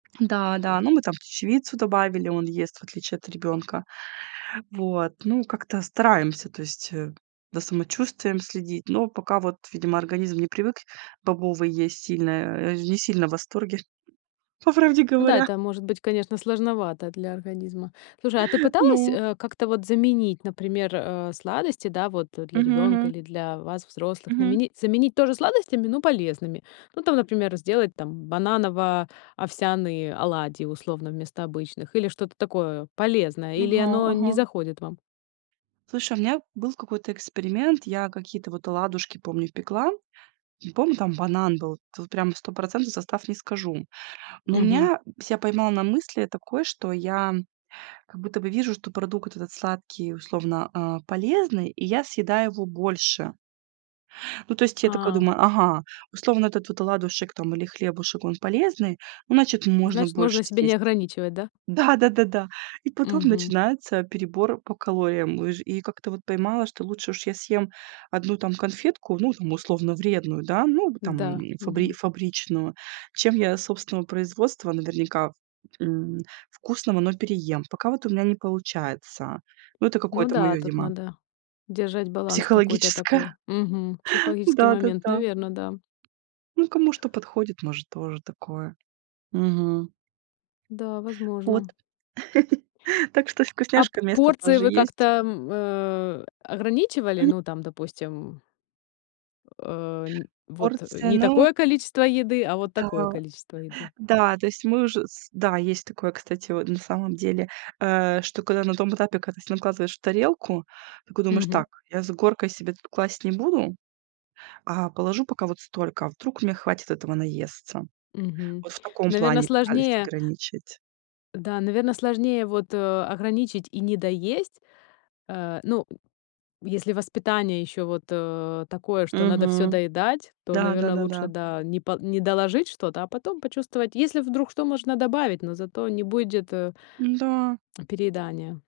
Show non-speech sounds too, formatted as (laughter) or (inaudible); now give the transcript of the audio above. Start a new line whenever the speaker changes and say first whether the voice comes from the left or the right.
right: Да-да, ну, мы там чечевицу добавили, он ест, в отличие от ребёнка. Вот, ну, как-то стараемся, то есть, э, за самочувствием следить, но пока вот, видимо, организм не привык бобовые есть сильно, э, не сильно в восторге, по правде
left: Ну да,
right: говоря.
left: это может быть, конечно, сложновато для организма. Слушай, а ты пыталась,
right: Ну.
left: э, как-то вот заменить, например, а, сладости, да, вот, а, для
right: Мгм,
left: ребёнка
right: мгм.
left: или для вас, взрослых,
right: Мгм.
left: наменить заменить тоже сладостями, но полезными? Ну, там, например, сделать там бананово-овсяные оладьи, условно, вместо обычных, или что-то такое полезное, или
right: Ага,
left: оно не
right: ага.
left: заходит вам?
right: Слушай, у меня был какой-то эксперимент. Я какие-то вот оладушки, помню, пекла, помню, там банан был, вот прям стопроцентный состав не скажу. Но
left: Мгм.
right: меня ся поймала на мысли такой, что я как будто бы вижу, что продукт этот сладкий, условно, э, полезный, и я съедаю его больше. Ну, то есть я такая
left: А.
right: думаю: "Ага, условно, этот вот оладушек там или хлебушек, он полезный, ну, значит, можно
left: Значит, можно
right: больше
left: себя не
right: съесть".
left: ограничивать, да?
right: Да-да-да, да. И потом
left: Мгм.
right: начинается перебор по калориям. Уж и как-то вот поймала, что лучше уж я съем 1 там конфетку, ну, там, условно вредную, да, ну, там,
left: Да.
right: фабри
left: Мгм.
right: фабричную, чем я собственного производства, наверняка, м, вкусного, но переем. Пока вот у меня не получается. Ну, это
left: Ну
right: какое-то мое,
left: да, тут
right: видимо
left: надо держать баланс какой-то
right: психологическое.
left: такой. Мгм. Психологический момент,
right: Да-да-да.
left: наверно, да.
right: Ну, кому что подходит, может, тоже такое. Мгм.
left: Да,
right: Вот,
left: возможно.
right: (chuckles) так что
left: А п
right: вкусняшкам место
left: порции
right: тоже
left: вы как-то,
right: есть.
left: м, э, ограничивали?
right: М.
left: Ну, там, допустим Э, не вот
right: Порции,
left: не
right: ну
left: такое количество еды, а вот такое
right: Да,
left: количество еды.
right: да, то есть мы уже с да, есть такое, кстати, вот на самом деле, э, что когда на том этапе, когда ты накладываешь в тарелку, такой думаешь:
left: Мгм.
right: "Так, я с горкой себе тут класть не буду, а положу пока вот столько, вдруг мне хватит этого наесться".
left: Мгм.
right: Вот в таком
left: Наверно,
right: плане пытались
left: сложнее
right: ограничить.
left: Да, наверно, сложнее вот, а, ограничить и недоесть. Э, ну, если воспитание ещё вот, э, такое, что надо всё
right: Мгм.
left: доедать, то,
right: Да, да,
left: наверно,
right: да, да.
left: лучше, да, не по не доложить что-то, а потом почувствовать, если вдруг что, можно добавить, но зато не будет, э
right: Н-да.
left: переедания.